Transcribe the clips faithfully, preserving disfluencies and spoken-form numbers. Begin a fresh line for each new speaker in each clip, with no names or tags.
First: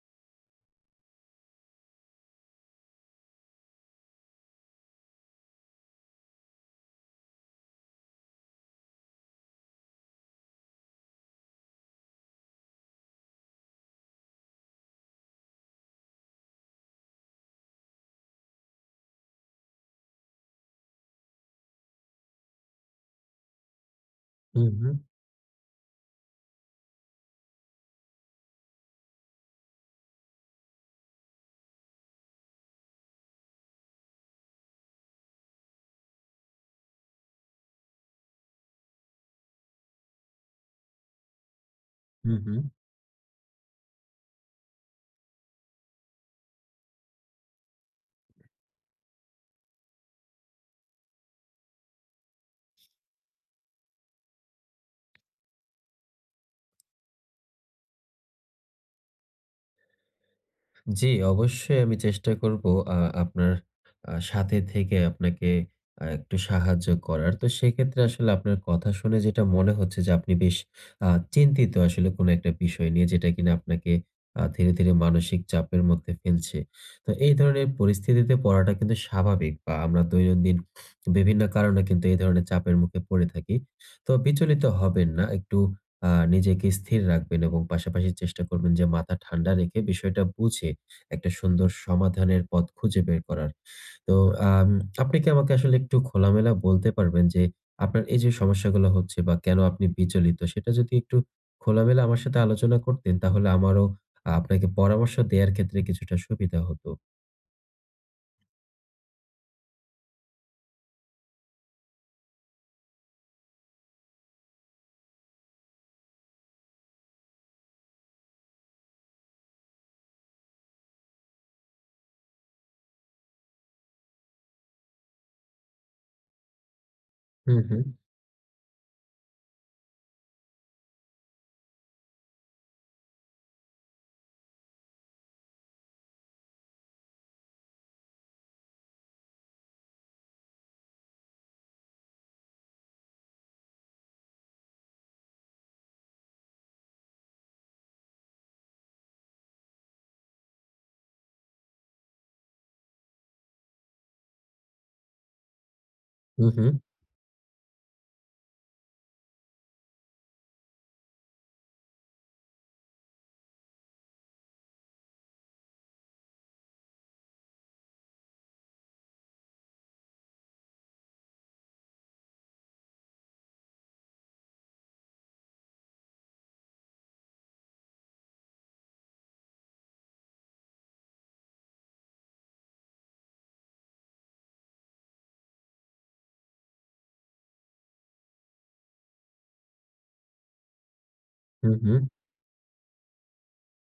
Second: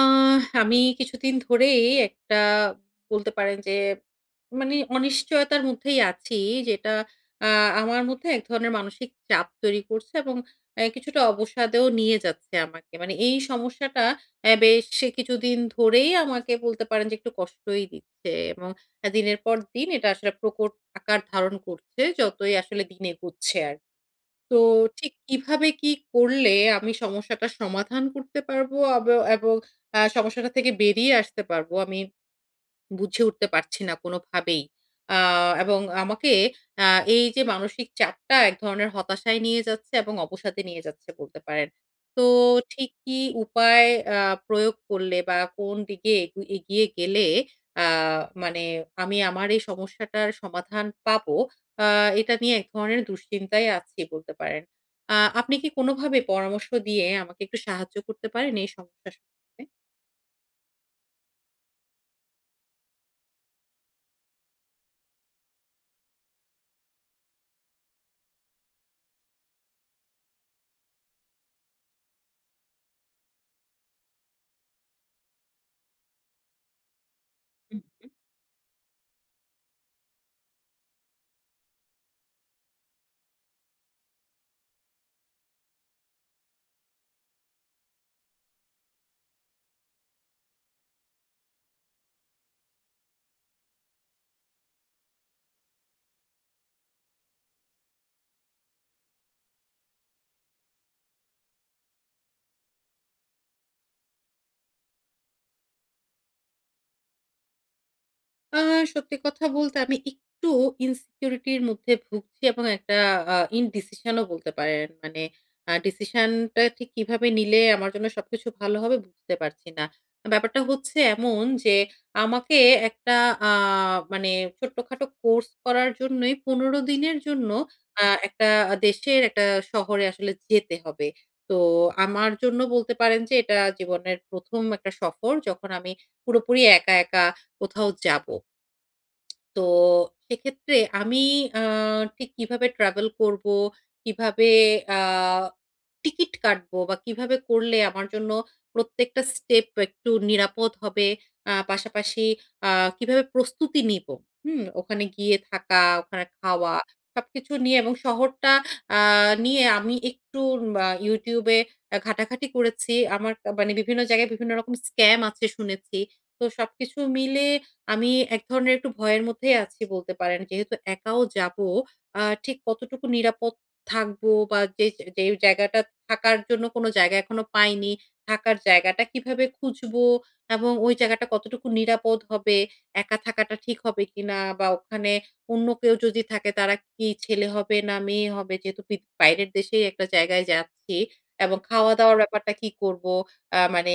আহ আমি কিছুদিন ধরেই একটা, বলতে পারেন যে, মানে অনিশ্চয়তার মধ্যেই আছি, যেটা আহ, আমার মধ্যে এক ধরনের মানসিক চাপ তৈরি করছে এবং আহ, কিছুটা অবসাদেও নিয়ে যাচ্ছে আমাকে। মানে এই সমস্যাটা আহ, বেশ কিছুদিন ধরেই আমাকে, বলতে পারেন যে, একটু কষ্টই দিচ্ছে এবং দিনের পর দিন এটা আসলে প্রকট আকার ধারণ করছে যতই আসলে দিন এগোচ্ছে। তো
মে, মে,
ঠিক কিভাবে কি করলে আমি সমস্যাটার সমাধান করতে পারবো আব এবং আ সমস্যাটা থেকে বেরিয়ে আসতে পারবো? আমি বুঝে উঠতে পারছি না কোনোভাবেই। আ এবং আমাকে, আ এই যে মানসিক চাপটা এক ধরনের হতাশায় নিয়ে যাচ্ছে এবং অবসাদে নিয়ে যাচ্ছে, বলতে পারেন। তো
মে।
ঠিক কি উপায় আ প্রয়োগ করলে বা কোন দিকে এগু এগিয়ে গেলে, আ মানে আমি আমার এই সমস্যাটার সমাধান পাবো, আ এটা নিয়ে এক ধরনের দুশ্চিন্তায় আছি, বলতে পারেন। আ আপনি কি কোনোভাবে পরামর্শ দিয়ে আমাকে একটু সাহায্য করতে পারেন এই সমস্যা সমাধানে?
জি, অবশ্যই আমি চেষ্টা করব আ আপনার আ সাথে থেকে আপনাকে আ একটু সাহায্য করার। তো সেক্ষেত্রে আসলে আপনার কথা শুনে যেটা মনে হচ্ছে যে আপনি বেশ আ চিন্তিত আসলে কোনো একটা বিষয় নিয়ে যেটা কিনা আপনাকে আ ধীরে, ধীরে মানসিক চাপের মধ্যে ফেলছে। তো এই ধরনের
হুম।
পরিস্থিতিতে পড়াটা কিন্তু স্বাভাবিক বা আমরা দৈনন্দিন বিভিন্ন কারণে কিন্তু এই ধরনের চাপের মুখে পড়ে থাকি। তো বিচলিত হবেন না। একটু আ নিজেকে স্থির রাখবেন এবং পাশাপাশি চেষ্টা করবেন যে মাথা ঠান্ডা রেখে বিষয়টা বুঝে একটা সুন্দর সমাধানের পথ খুঁজে বের করার। তো আম আপনি কি আমাকে আসলে একটু খোলামেলা বলতে পারবেন যে আপনার এই যে সমস্যাগুলো হচ্ছে বা কেন আপনি বিচলিত সেটা যদি একটু খোলামেলা আমার সাথে আলোচনা করতেন তাহলে আমারও আহ, আপনাকে পরামর্শ দেওয়ার ক্ষেত্রে কিছুটা সুবিধা হতো।
আ সত্যি কথা বলতে আমি একটু ইনসিকিউরিটি র মধ্যে ভুগছি এবং একটা আ ইনডিসিশন ও বলতে পারেন। মানে আ ডিসিশন টা ঠিক কিভাবে নিলে আমার জন্য সবকিছু ভালো হবে বুঝতে পারছি না। ব্যাপারটা হচ্ছে এমন যে আমাকে একটা, আ মানে ছোট্টখাটো কোর্স করার জন্যই পনেরো দিনের জন্য
হুম, হুম।
আ একটা দেশের একটা শহরে আসলে যেতে হবে। তো আমার জন্য, বলতে পারেন যে, এটা জীবনের প্রথম একটা সফর যখন আমি পুরোপুরি একা, একা কোথাও যাব। তো সেক্ষেত্রে আমি আ ঠিক কিভাবে ট্রাভেল করবো, কিভাবে আ টিকিট কাটবো, বা কিভাবে করলে আমার জন্য প্রত্যেকটা স্টেপ একটু নিরাপদ হবে। আ পাশাপাশি আ কিভাবে প্রস্তুতি নিবো, হুম? ওখানে গিয়ে থাকা, ওখানে
হু, হু,
খাওয়া সবকিছু নিয়ে এবং শহরটা আ নিয়ে আমি একটু আ YouTube এ আ ঘাটাঘাটি করেছি। আমার কা- মানে বিভিন্ন জায়গায় বিভিন্ন রকম স্ক্যাম আছে শুনেছি। তো সবকিছু মিলে আমি এক ধরনের একটু ভয়ের মধ্যেই আছি, বলতে পারেন। যেহেতু একাও যাবো, আ ঠিক কতটুকু নিরাপদ থাকবো, বা যে, যে জায়গাটা, থাকার জন্য কোনো জায়গা এখনো পাইনি, থাকার জায়গাটা কিভাবে খুঁজবো এবং ওই জায়গাটা কতটুকু নিরাপদ হবে, একা থাকাটা ঠিক হবে কিনা, বা ওখানে অন্য কেউ যদি থাকে তারা কি ছেলে হবে না মেয়ে হবে? যেহেতু পৃথ বাইরের দেশেই একটা জায়গায় যাচ্ছি এবং
হু, হু,
খাওয়া-দাওয়ার ব্যাপারটা কি করবো? আ মানে,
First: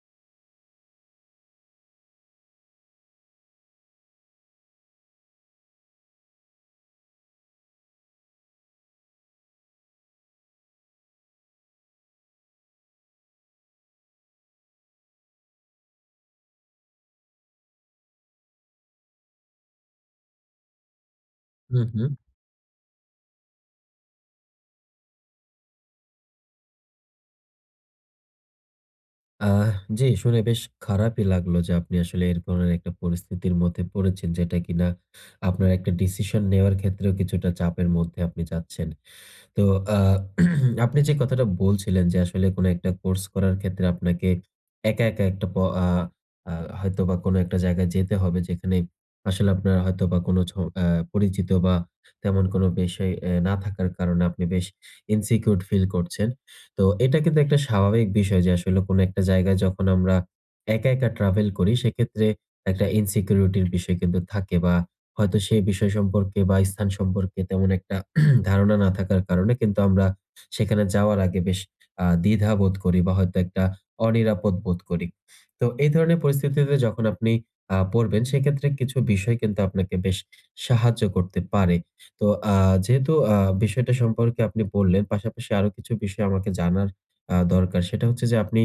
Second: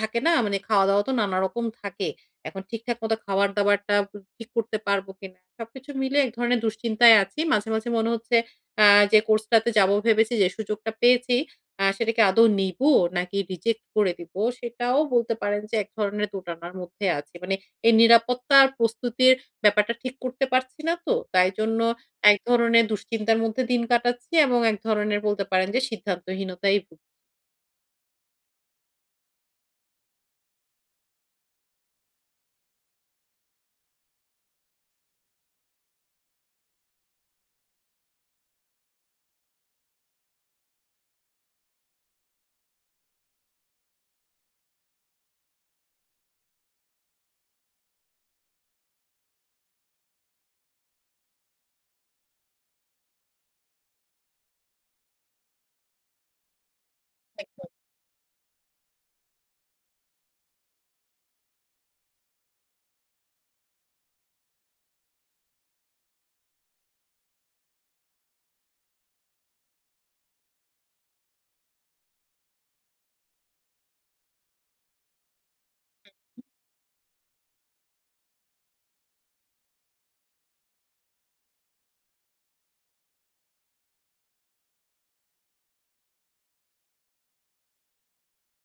থাকে না? মানে খাওয়া-দাওয়া তো নানারকম থাকে। এখন ঠিকঠাক মতো খাবার-দাবারটা ঠিক করতে পারবো কিনা? সবকিছু মিলে এক ধরনের দুশ্চিন্তায় আছি। মাঝে, মাঝে মনে হচ্ছে আ যে কোর্সটাতে যাবো ভেবেছি, যে সুযোগটা পেয়েছি, আ সেটাকে আদৌ নিবো নাকি রিজেক্ট করে দিবো? সেটাও বলতে পারেন যে এক ধরনের দোটানার মধ্যে আছি। মানে এই নিরাপত্তা আর প্রস্তুতির ব্যাপারটা ঠিক করতে পারছি না তো। তাই
হু,
জন্য
হু।
এক ধরনের দুশ্চিন্তার মধ্যে দিন কাটাচ্ছি এবং এক ধরনের বলতে পারেন যে সিদ্ধান্তহীনতায় ভুগছি।
আহ জি, শুনে বেশ খারাপই লাগলো যে আপনি আসলে এর ধরনের একটা পরিস্থিতির মধ্যে পড়েছেন যেটা কিনা আপনার একটা ডিসিশন নেওয়ার ক্ষেত্রেও কিছুটা চাপের মধ্যে আপনি যাচ্ছেন। তো আহ, আপনি যে কথাটা বলছিলেন যে আসলে কোনো একটা কোর্স করার ক্ষেত্রে আপনাকে একা একা একটা প- আহ, আহ, হয়তো বা কোনো একটা জায়গায় যেতে হবে যেখানে আসলে আপনার হয়তো বা কোনো ছ- আহ, পরিচিত বা তেমন কোনো বিষয় আহ, না থাকার কারণে আপনি বেশ ইনসিকিউর ফিল করছেন। তো এটা কিন্তু একটা স্বাভাবিক বিষয় যে আসলে কোনো একটা জায়গায় যখন আমরা একা একা ট্রাভেল করি সেক্ষেত্রে একটা ইনসিকিউরিটির বিষয় কিন্তু থাকে বা হয়তো সেই বিষয় সম্পর্কে বা স্থান সম্পর্কে তেমন একটা ধারণা না থাকার কারণে কিন্তু আমরা সেখানে যাওয়ার আগে বেশ আ দ্বিধা বোধ করি বা হয়তো একটা অনিরাপদ বোধ করি। তো এই ধরনের পরিস্থিতিতে যখন আপনি আ পড়বেন সেক্ষেত্রে কিছু বিষয় কিন্তু আপনাকে বেশ সাহায্য করতে পারে। তো আ যেহেতু আ বিষয়টা সম্পর্কে আপনি বললেন, পাশাপাশি আরো কিছু বিষয় আমাকে জানার আ দরকার। সেটা হচ্ছে যে আপনি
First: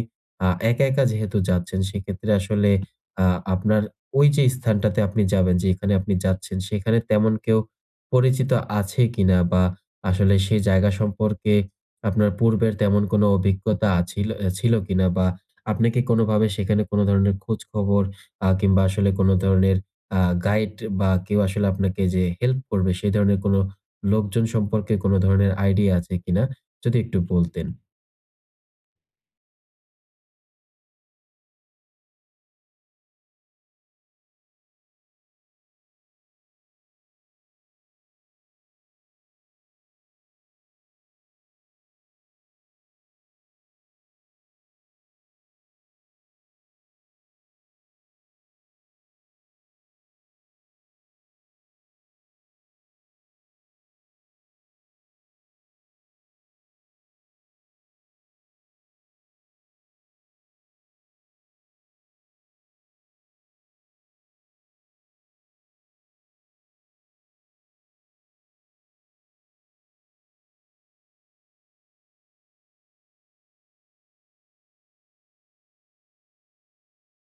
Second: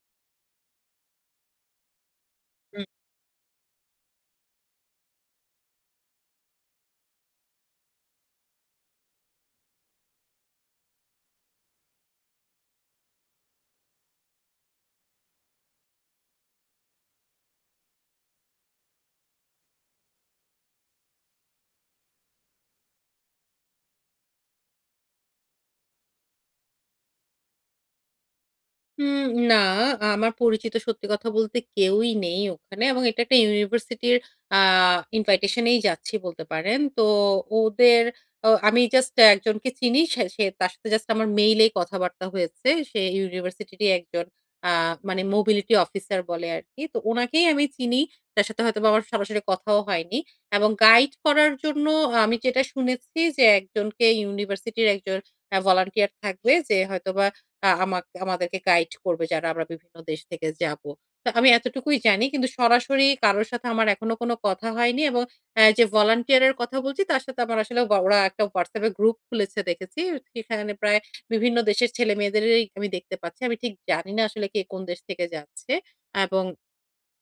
আ একা, একা যেহেতু যাচ্ছেন সেক্ষেত্রে আসলে আ আপনার ওই যে স্থানটাতে আপনি যাবেন যেখানে আপনি যাচ্ছেন সেখানে তেমন কেউ পরিচিত আছে কিনা বা আসলে সেই জায়গা সম্পর্কে আপনার পূর্বের তেমন কোনো অভিজ্ঞতা আছিল আ ছিল কিনা? বা আপনি কি কোনোভাবে সেখানে কোনো ধরনের খোঁজখবর আ কিংবা আসলে কোনো ধরনের আ গাইড বা কেউ আসলে আপনাকে যে হেল্প করবে সেই ধরনের কোনো লোকজন সম্পর্কে কোনো ধরনের আইডিয়া আছে কিনা? যদি একটু বলতেন।
উম না, আমার পরিচিত সত্যি কথা বলতে কেউই নেই ওখানে এবং এটা একটা ইউনিভার্সিটির আ ইনভাইটেশনেই যাচ্ছি, বলতে পারেন। তো ওদের, অ আমি জাস্ট একজনকে চিনি। সে সে, তার সাথে জাস্ট আমার মেইলেই কথাবার্তা হয়েছে। সে ইউনিভার্সিটিরই একজন, আ মানে মোবিলিটি অফিসার বলে আরকি। তো উনাকেই আমি চিনি। তার সাথে হয়তোবা আমার সরাসরি কথাও হয়নি। এবং গাইড করার জন্য আমি যেটা শুনেছি, যে একজনকে ইউনিভার্সিটির একজন আ ভলান্টিয়ার থাকবে যে হয়তোবা আ আমাক আমাদেরকে গাইড করবে, যারা আমরা বিভিন্ন দেশ থেকে যাবো। তো আমি এতটুকুই জানি। কিন্তু সরাসরি কারো সাথে আমার এখনো কোনো কথা হয়নি এবং অ্যা যে ভলান্টিয়ার এর কথা বলছি তার সাথে আমার আসলে, ও ওরা একটা WhatsApp এ গ্রুপ খুলেছে দেখেছি। সেখানে প্রায় বিভিন্ন দেশের ছেলেমেয়েদেরই আমি দেখতে পাচ্ছি। আমি ঠিক জানি না আসলে কে কোন দেশ থেকে যাচ্ছে এবং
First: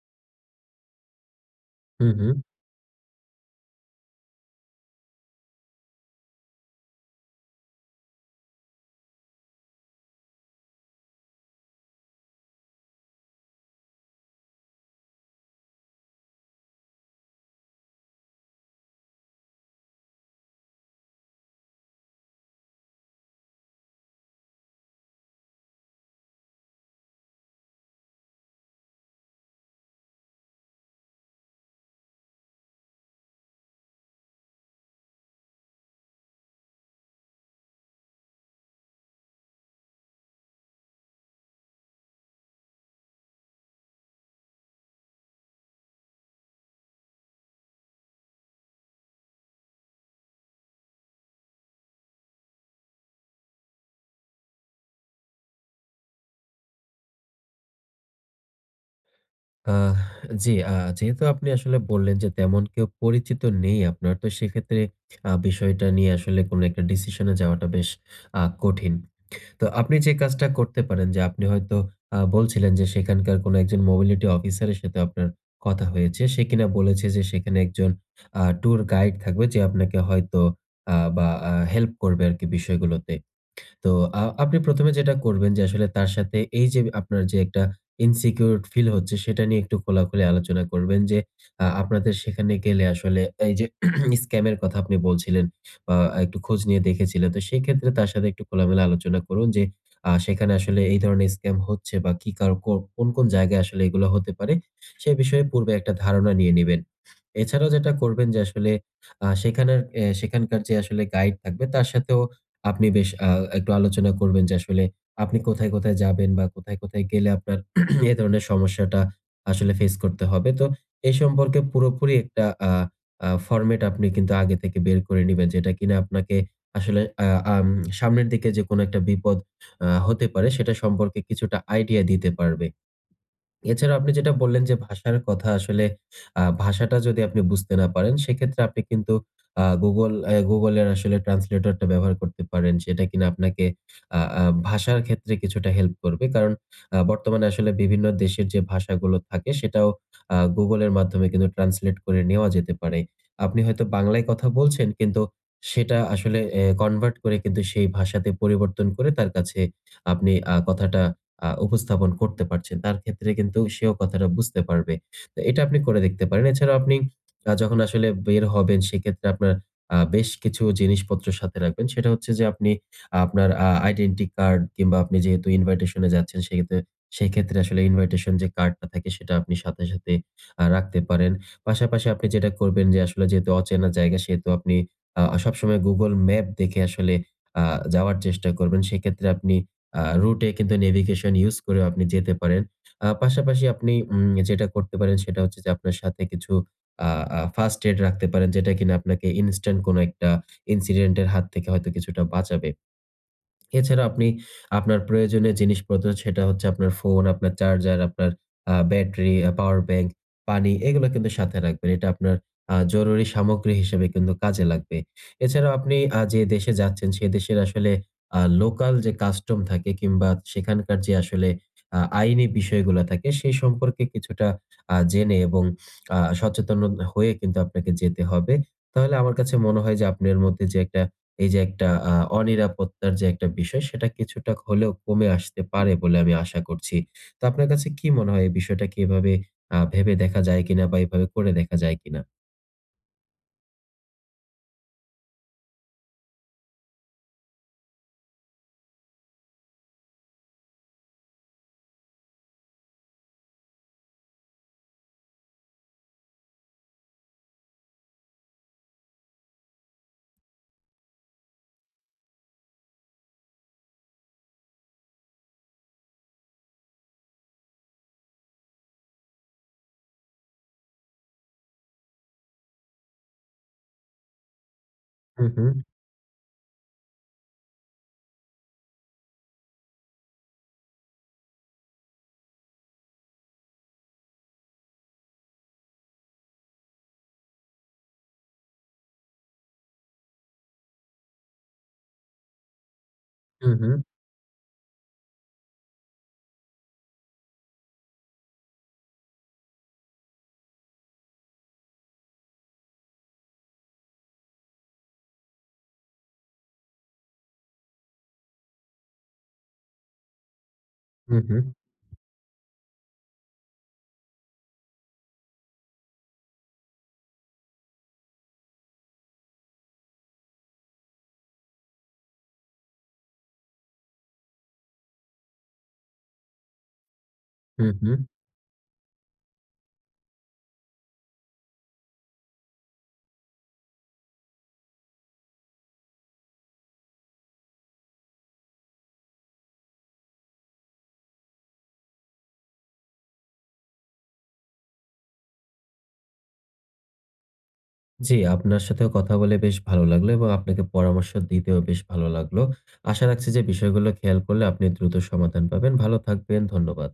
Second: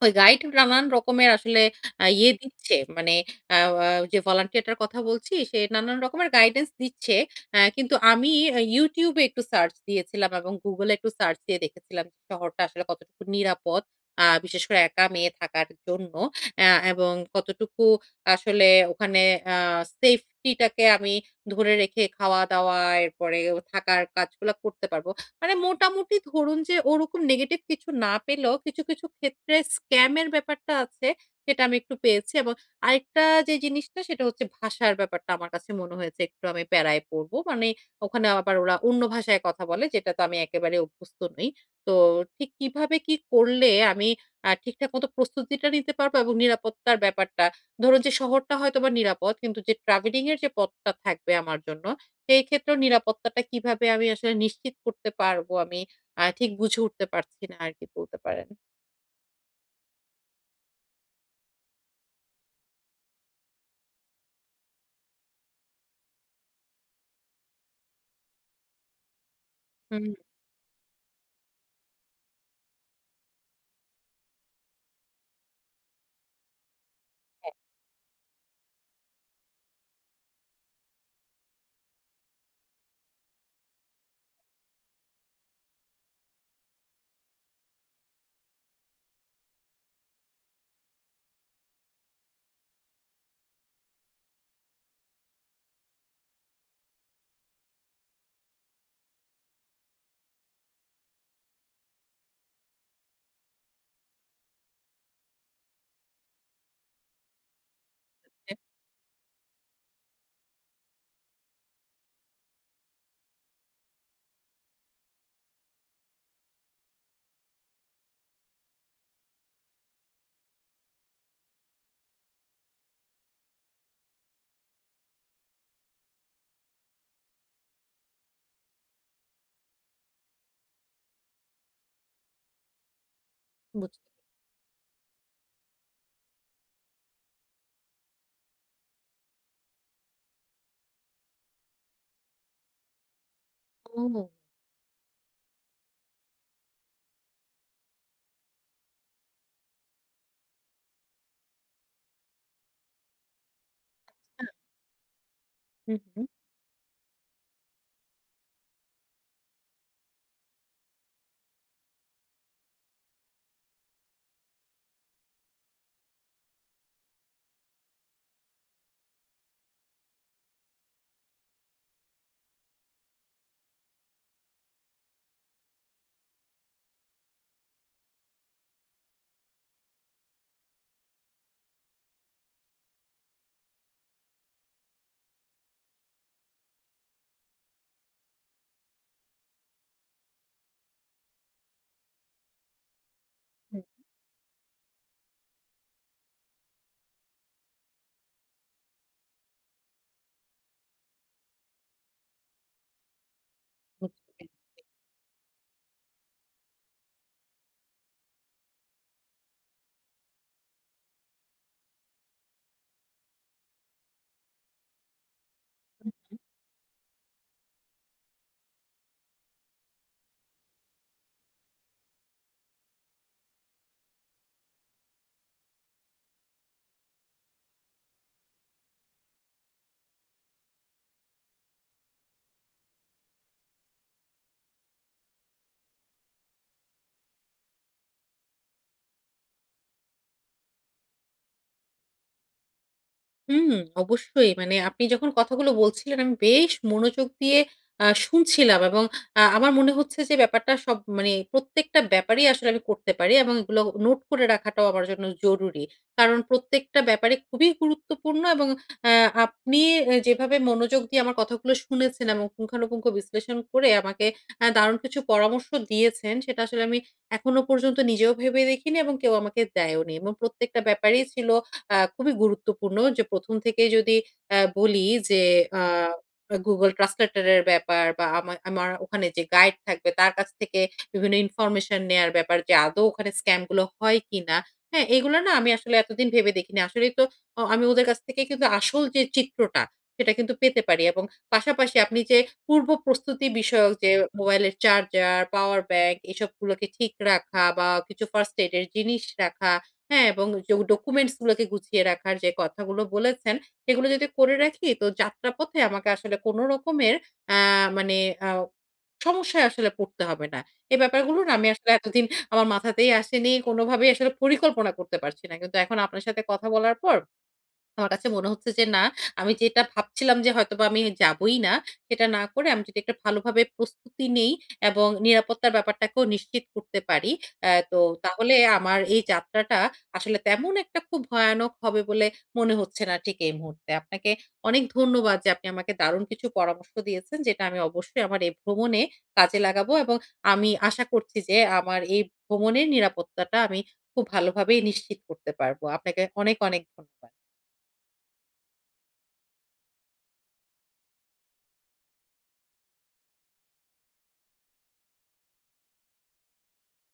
ওই গাইড নানান রকমের আসলে আ
হুম,
ইয়ে
হুম।
দিচ্ছে। মানে আ আ যে ভলান্টিয়ারটার কথা বলছি সে নানান রকমের গাইডেন্স দিচ্ছে। আ কিন্তু আমি আ YouTube এ একটু সার্চ দিয়েছিলাম এবং Google এ একটু সার্চ দিয়ে দেখেছিলাম যে শহরটা আসলে কতটুকু নিরাপদ, আ বিশেষ করে একা মেয়ে থাকার জন্য। আ এবং কতটুকু আসলে ওখানে আ সেফটি টাকে আমি ধরে রেখে খাওয়া-দাওয়া, এরপরে থাকার কাজগুলা করতে পারব। মানে মোটামুটি ধরুন যে ওরকম নেগেটিভ কিছু না পেলেও কিছু, কিছু ক্ষেত্রে স্ক্যামের ব্যাপারটা আছে, সেটা আমি একটু পেয়েছি। এবং আরেকটা যে জিনিসটা সেটা হচ্ছে ভাষার ব্যাপারটা, আমার কাছে মনে হয়েছে একটু আমি প্যারায় পড়বো। মানে ওখানে আবার ওরা অন্য ভাষায় কথা বলে, যেটা তো আমি একেবারে অভ্যস্ত নই। তো ঠিক কিভাবে কি করলে আমি আ ঠিকঠাক মতো প্রস্তুতিটা নিতে পারবো এবং নিরাপত্তার ব্যাপারটা, ধরুন যে শহরটা হয়তোবা নিরাপদ কিন্তু যে ট্রাভেলিং এর যে পথটা থাকবে আমার জন্য সেই ক্ষেত্রেও নিরাপত্তাটা কিভাবে আমি আসলে নিশ্চিত করতে পারবো, আমি আ ঠিক বুঝে উঠতে পারছি না আরকি, বলতে পারেন।
আহ জি, আ যেহেতু আপনি আসলে বললেন যে তেমন কেউ পরিচিত নেই আপনার, তো সেক্ষেত্রে আ বিষয়টা নিয়ে আসলে কোনো একটা ডিসিশন এ যাওয়াটা বেশ আ কঠিন। তো আপনি
হুম,
যে কাজটা করতে পারেন যে আপনি হয়তো আ বলছিলেন যে সেখানকার কোনো একজন মোবিলিটি অফিসারের সাথে আপনার কথা হয়েছে। সে কিনা বলেছে যে সেখানে একজন আ ট্যুর গাইড থাকবে যে আপনাকে হয়তো আ বা আ হেল্প করবে আরকি বিষয়গুলোতে। তো আ আপনি প্রথমে যেটা করবেন যে আসলে তার সাথে এই যে আপনার যে একটা ইনসিকিউর ফিল হচ্ছে সেটা নিয়ে একটু খোলাখুলি আলোচনা করবেন যে আ আপনাদের সেখানে গেলে আসলে এই যে স্ক্যাম এর কথা আপনি বলছিলেন বা একটু খোঁজ নিয়ে দেখেছিলেন। তো সেক্ষেত্রে তার সাথে একটু খোলামেলা আলোচনা করুন যে আ সেখানে আসলে এই ধরনের স্ক্যাম হচ্ছে বা কি কার কো কোন, কোন জায়গায় আসলে এগুলো হতে পারে সে বিষয়ে পূর্বে একটা ধারণা নিয়ে নিবেন। এছাড়াও যেটা করবেন যে আসলে আ সেখানের এ সেখানকার যে আসলে গাইড থাকবে তার সাথেও আপনি বেশ আ একটু আলোচনা করবেন যে আসলে আপনি কোথায়, কোথায় যাবেন বা কোথায়, কোথায় গেলে আপনার এ ধরনের সমস্যাটা আসলে ফেস করতে হবে। তো এই সম্পর্কে পুরোপুরি একটা আ আ ফরমেট আপনি কিন্তু আগে থেকে বের করে নিবেন যেটা কিনা আপনাকে আসলে আ আম সামনের দিকে যে কোনো একটা বিপদ আ হতে পারে সেটা সম্পর্কে কিছুটা আইডিয়া দিতে পারবে। এছাড়া
বুঝতে।
আপনি যেটা বললেন যে ভাষার কথা আসলে আ ভাষাটা যদি আপনি বুঝতে না পারেন সেক্ষেত্রে আপনি কিন্তু আ Google এ Google এর আসলে ট্রান্সলেটরটা ব্যবহার করতে পারেন। সেটা কিনা আপনাকে আ
ও!
আ ভাষার ক্ষেত্রে কিছুটা হেল্প করবে। কারণ আ বর্তমানে আসলে বিভিন্ন দেশের যে ভাষাগুলো থাকে সেটাও আ Google এর মাধ্যমে কিন্তু ট্রান্সলেট করে নেওয়া যেতে পারে। আপনি হয়তো বাংলায় কথা
হ্যাঁ।
বলছেন কিন্তু
হু,
সেটা
হু,
আসলে এ কনভার্ট করে কিন্তু সেই ভাষাতে পরিবর্তন করে তার কাছে আপনি আ কথাটা আ উপস্থাপন করতে পারছেন। তার ক্ষেত্রে কিন্তু সেও কথাটা বুঝতে পারবে। তো এটা আপনি করে দেখতে পারেন। এছাড়াও আপনি আ যখন আসলে বের হবেন সেক্ষেত্রে আপনার আ বেশ কিছু জিনিসপত্র সাথে রাখবেন। সেটা হচ্ছে যে আপনি আপনার আ আইডেন্টি কার্ড কিংবা আপনি যেহেতু ইনভাইটেশন এ যাচ্ছেন সেক্ষেত্রে সেক্ষেত্রে আসলে ইনভাইটেশন যে কার্ডটা থাকে সেটা আপনি সাথে, সাথে আ রাখতে পারেন। পাশাপাশি আপনি যেটা করবেন যে আসলে যেহেতু অচেনা জায়গা সেহেতু আপনি আ সবসময় Google ম্যাপ দেখে আসলে আ যাওয়ার চেষ্টা করবেন। সেক্ষেত্রে আপনি আ রুটে কিন্তু নেভিগেশন ইউজ করেও আপনি যেতে পারেন। আ পাশাপাশি
হু,
আপনি উম যেটা করতে পারেন সেটা হচ্ছে যে আপনার সাথে কিছু আ আ ফার্স্ট এইড রাখতে পারেন যেটা কিনা আপনাকে ইনস্ট্যান্ট কোনো একটা ইনসিডেন্ট এর হাত থেকে হয়তো কিছুটা বাঁচাবে। এছাড়া
বুঝতে
আপনি
পেরেছি।
আপনার প্রয়োজনীয় জিনিসপত্র সেটা হচ্ছে আপনার ফোন, আপনার চার্জার, আপনার আ ব্যাটারি, আ পাওয়ার ব্যাংক, পানি এগুলো কিন্তু সাথে রাখবেন। এটা আপনার আ জরুরি সামগ্রী হিসেবে কিন্তু কাজে লাগবে। এছাড়াও আপনি আ যে দেশে যাচ্ছেন সে দেশের আসলে আ লোকাল যে কাস্টম থাকে কিংবা সেখানকার যে আসলে আ আইনি বিষয়গুলা থাকে সেই সম্পর্কে কিছুটা আ জেনে এবং আ সচেতন হয়ে কিন্তু আপনাকে যেতে হবে। তাহলে আমার কাছে মনে হয় যে আপনার মধ্যে যে একটা এই যে একটা আ অনিরাপত্তার যে একটা বিষয় সেটা কিছুটা হলেও কমে আসতে পারে বলে আমি আশা করছি। তো আপনার কাছে কি মনে হয় এই বিষয়টা কি এভাবে আ ভেবে দেখা যায় কিনা বা এভাবে করে দেখা যায় কিনা?
হুম, অবশ্যই। মানে আপনি যখন কথাগুলো বলছিলেন আমি বেশ মনোযোগ দিয়ে আ শুনছিলাম এবং আ আমার মনে হচ্ছে যে ব্যাপারটা সব, মানে প্রত্যেকটা ব্যাপারেই আসলে আমি করতে পারি এবং এগুলো নোট করে রাখাটাও আমার জন্য জরুরি। কারণ প্রত্যেকটা ব্যাপারে খুবই গুরুত্বপূর্ণ। এবং অ্যা আপনি এ যেভাবে মনোযোগ দিয়ে আমার কথাগুলো শুনেছেন এবং পুঙ্খানুপুঙ্খ বিশ্লেষণ করে আমাকে আ দারুণ কিছু পরামর্শ দিয়েছেন, সেটা আসলে আমি এখনো পর্যন্ত নিজেও ভেবে দেখিনি এবং কেউ আমাকে দেয়ওনি। এবং প্রত্যেকটা ব্যাপারেই ছিল আ খুবই গুরুত্বপূর্ণ, যে প্রথম থেকেই যদি আ বলি, যে
হু, হু,
আ Google Translator এর ব্যাপার, বা আমা আমার ওখানে যে গাইড থাকবে তার কাছ থেকে বিভিন্ন ইনফরমেশন নেয়ার ব্যাপার, যে আদৌ ওখানে স্ক্যাম গুলো হয় কিনা, হ্যাঁ? এগুলো না আমি আসলে এতদিন ভেবে দেখিনি। আসলেই তো অ আমি ওদের কাছ থেকে কিন্তু আসল যে চিত্রটা সেটা কিন্তু পেতে পারি। এবং পাশাপাশি আপনি যে পূর্ব প্রস্তুতি
হু, হু,
বিষয়ক, যে মোবাইলের চার্জার, পাওয়ার ব্যাংক এসবগুলোকে ঠিক রাখা বা কিছু ফার্স্ট এইড এর জিনিস রাখা, হ্যাঁ, এবং যে ডকুমেন্টস গুলোকে গুছিয়ে রাখার যে কথাগুলো বলেছেন, সেগুলো যদি করে রাখি তো যাত্রাপথে আমাকে আসলে কোন রকমের আ মানে আ সমস্যায় আসলে পড়তে হবে না। এই
হু,
ব্যাপারগুলো না
হু,
আমি আসলে এতদিন আমার মাথাতেই আসেনি। কোনভাবেই আসলে পরিকল্পনা করতে পারছি না। কিন্তু এখন আপনার সাথে কথা বলার পর আমার কাছে মনে হচ্ছে যে না, আমি যেটা ভাবছিলাম যে হয়তোবা আমি যাবোই না, সেটা না করে আমি যদি একটা ভালোভাবে প্রস্তুতি নেই এবং নিরাপত্তার ব্যাপারটাকেও নিশ্চিত করতে পারি, অ্যা
হু,
তো
হু।
তাহলে আমার এই যাত্রাটা আসলে তেমন একটা খুব ভয়ানক হবে বলে মনে হচ্ছে না ঠিক এই মুহূর্তে। আপনাকে অনেক ধন্যবাদ যে আপনি আমাকে দারুণ কিছু পরামর্শ দিয়েছেন, যেটা আমি অবশ্যই আমার এই ভ্রমণে কাজে লাগাবো এবং আমি আশা করছি যে আমার এই ভ্রমণের নিরাপত্তাটা আমি খুব ভালোভাবেই নিশ্চিত করতে পারবো। আপনাকে অনেক, অনেক ধন্যবাদ।
জি, আপনার সাথেও কথা বলে বেশ ভালো লাগলো এবং আপনাকে পরামর্শ দিতেও বেশ ভালো লাগলো। আশা রাখছি যে বিষয়গুলো খেয়াল করলে আপনি দ্রুত সমাধান পাবেন। ভালো থাকবেন। ধন্যবাদ।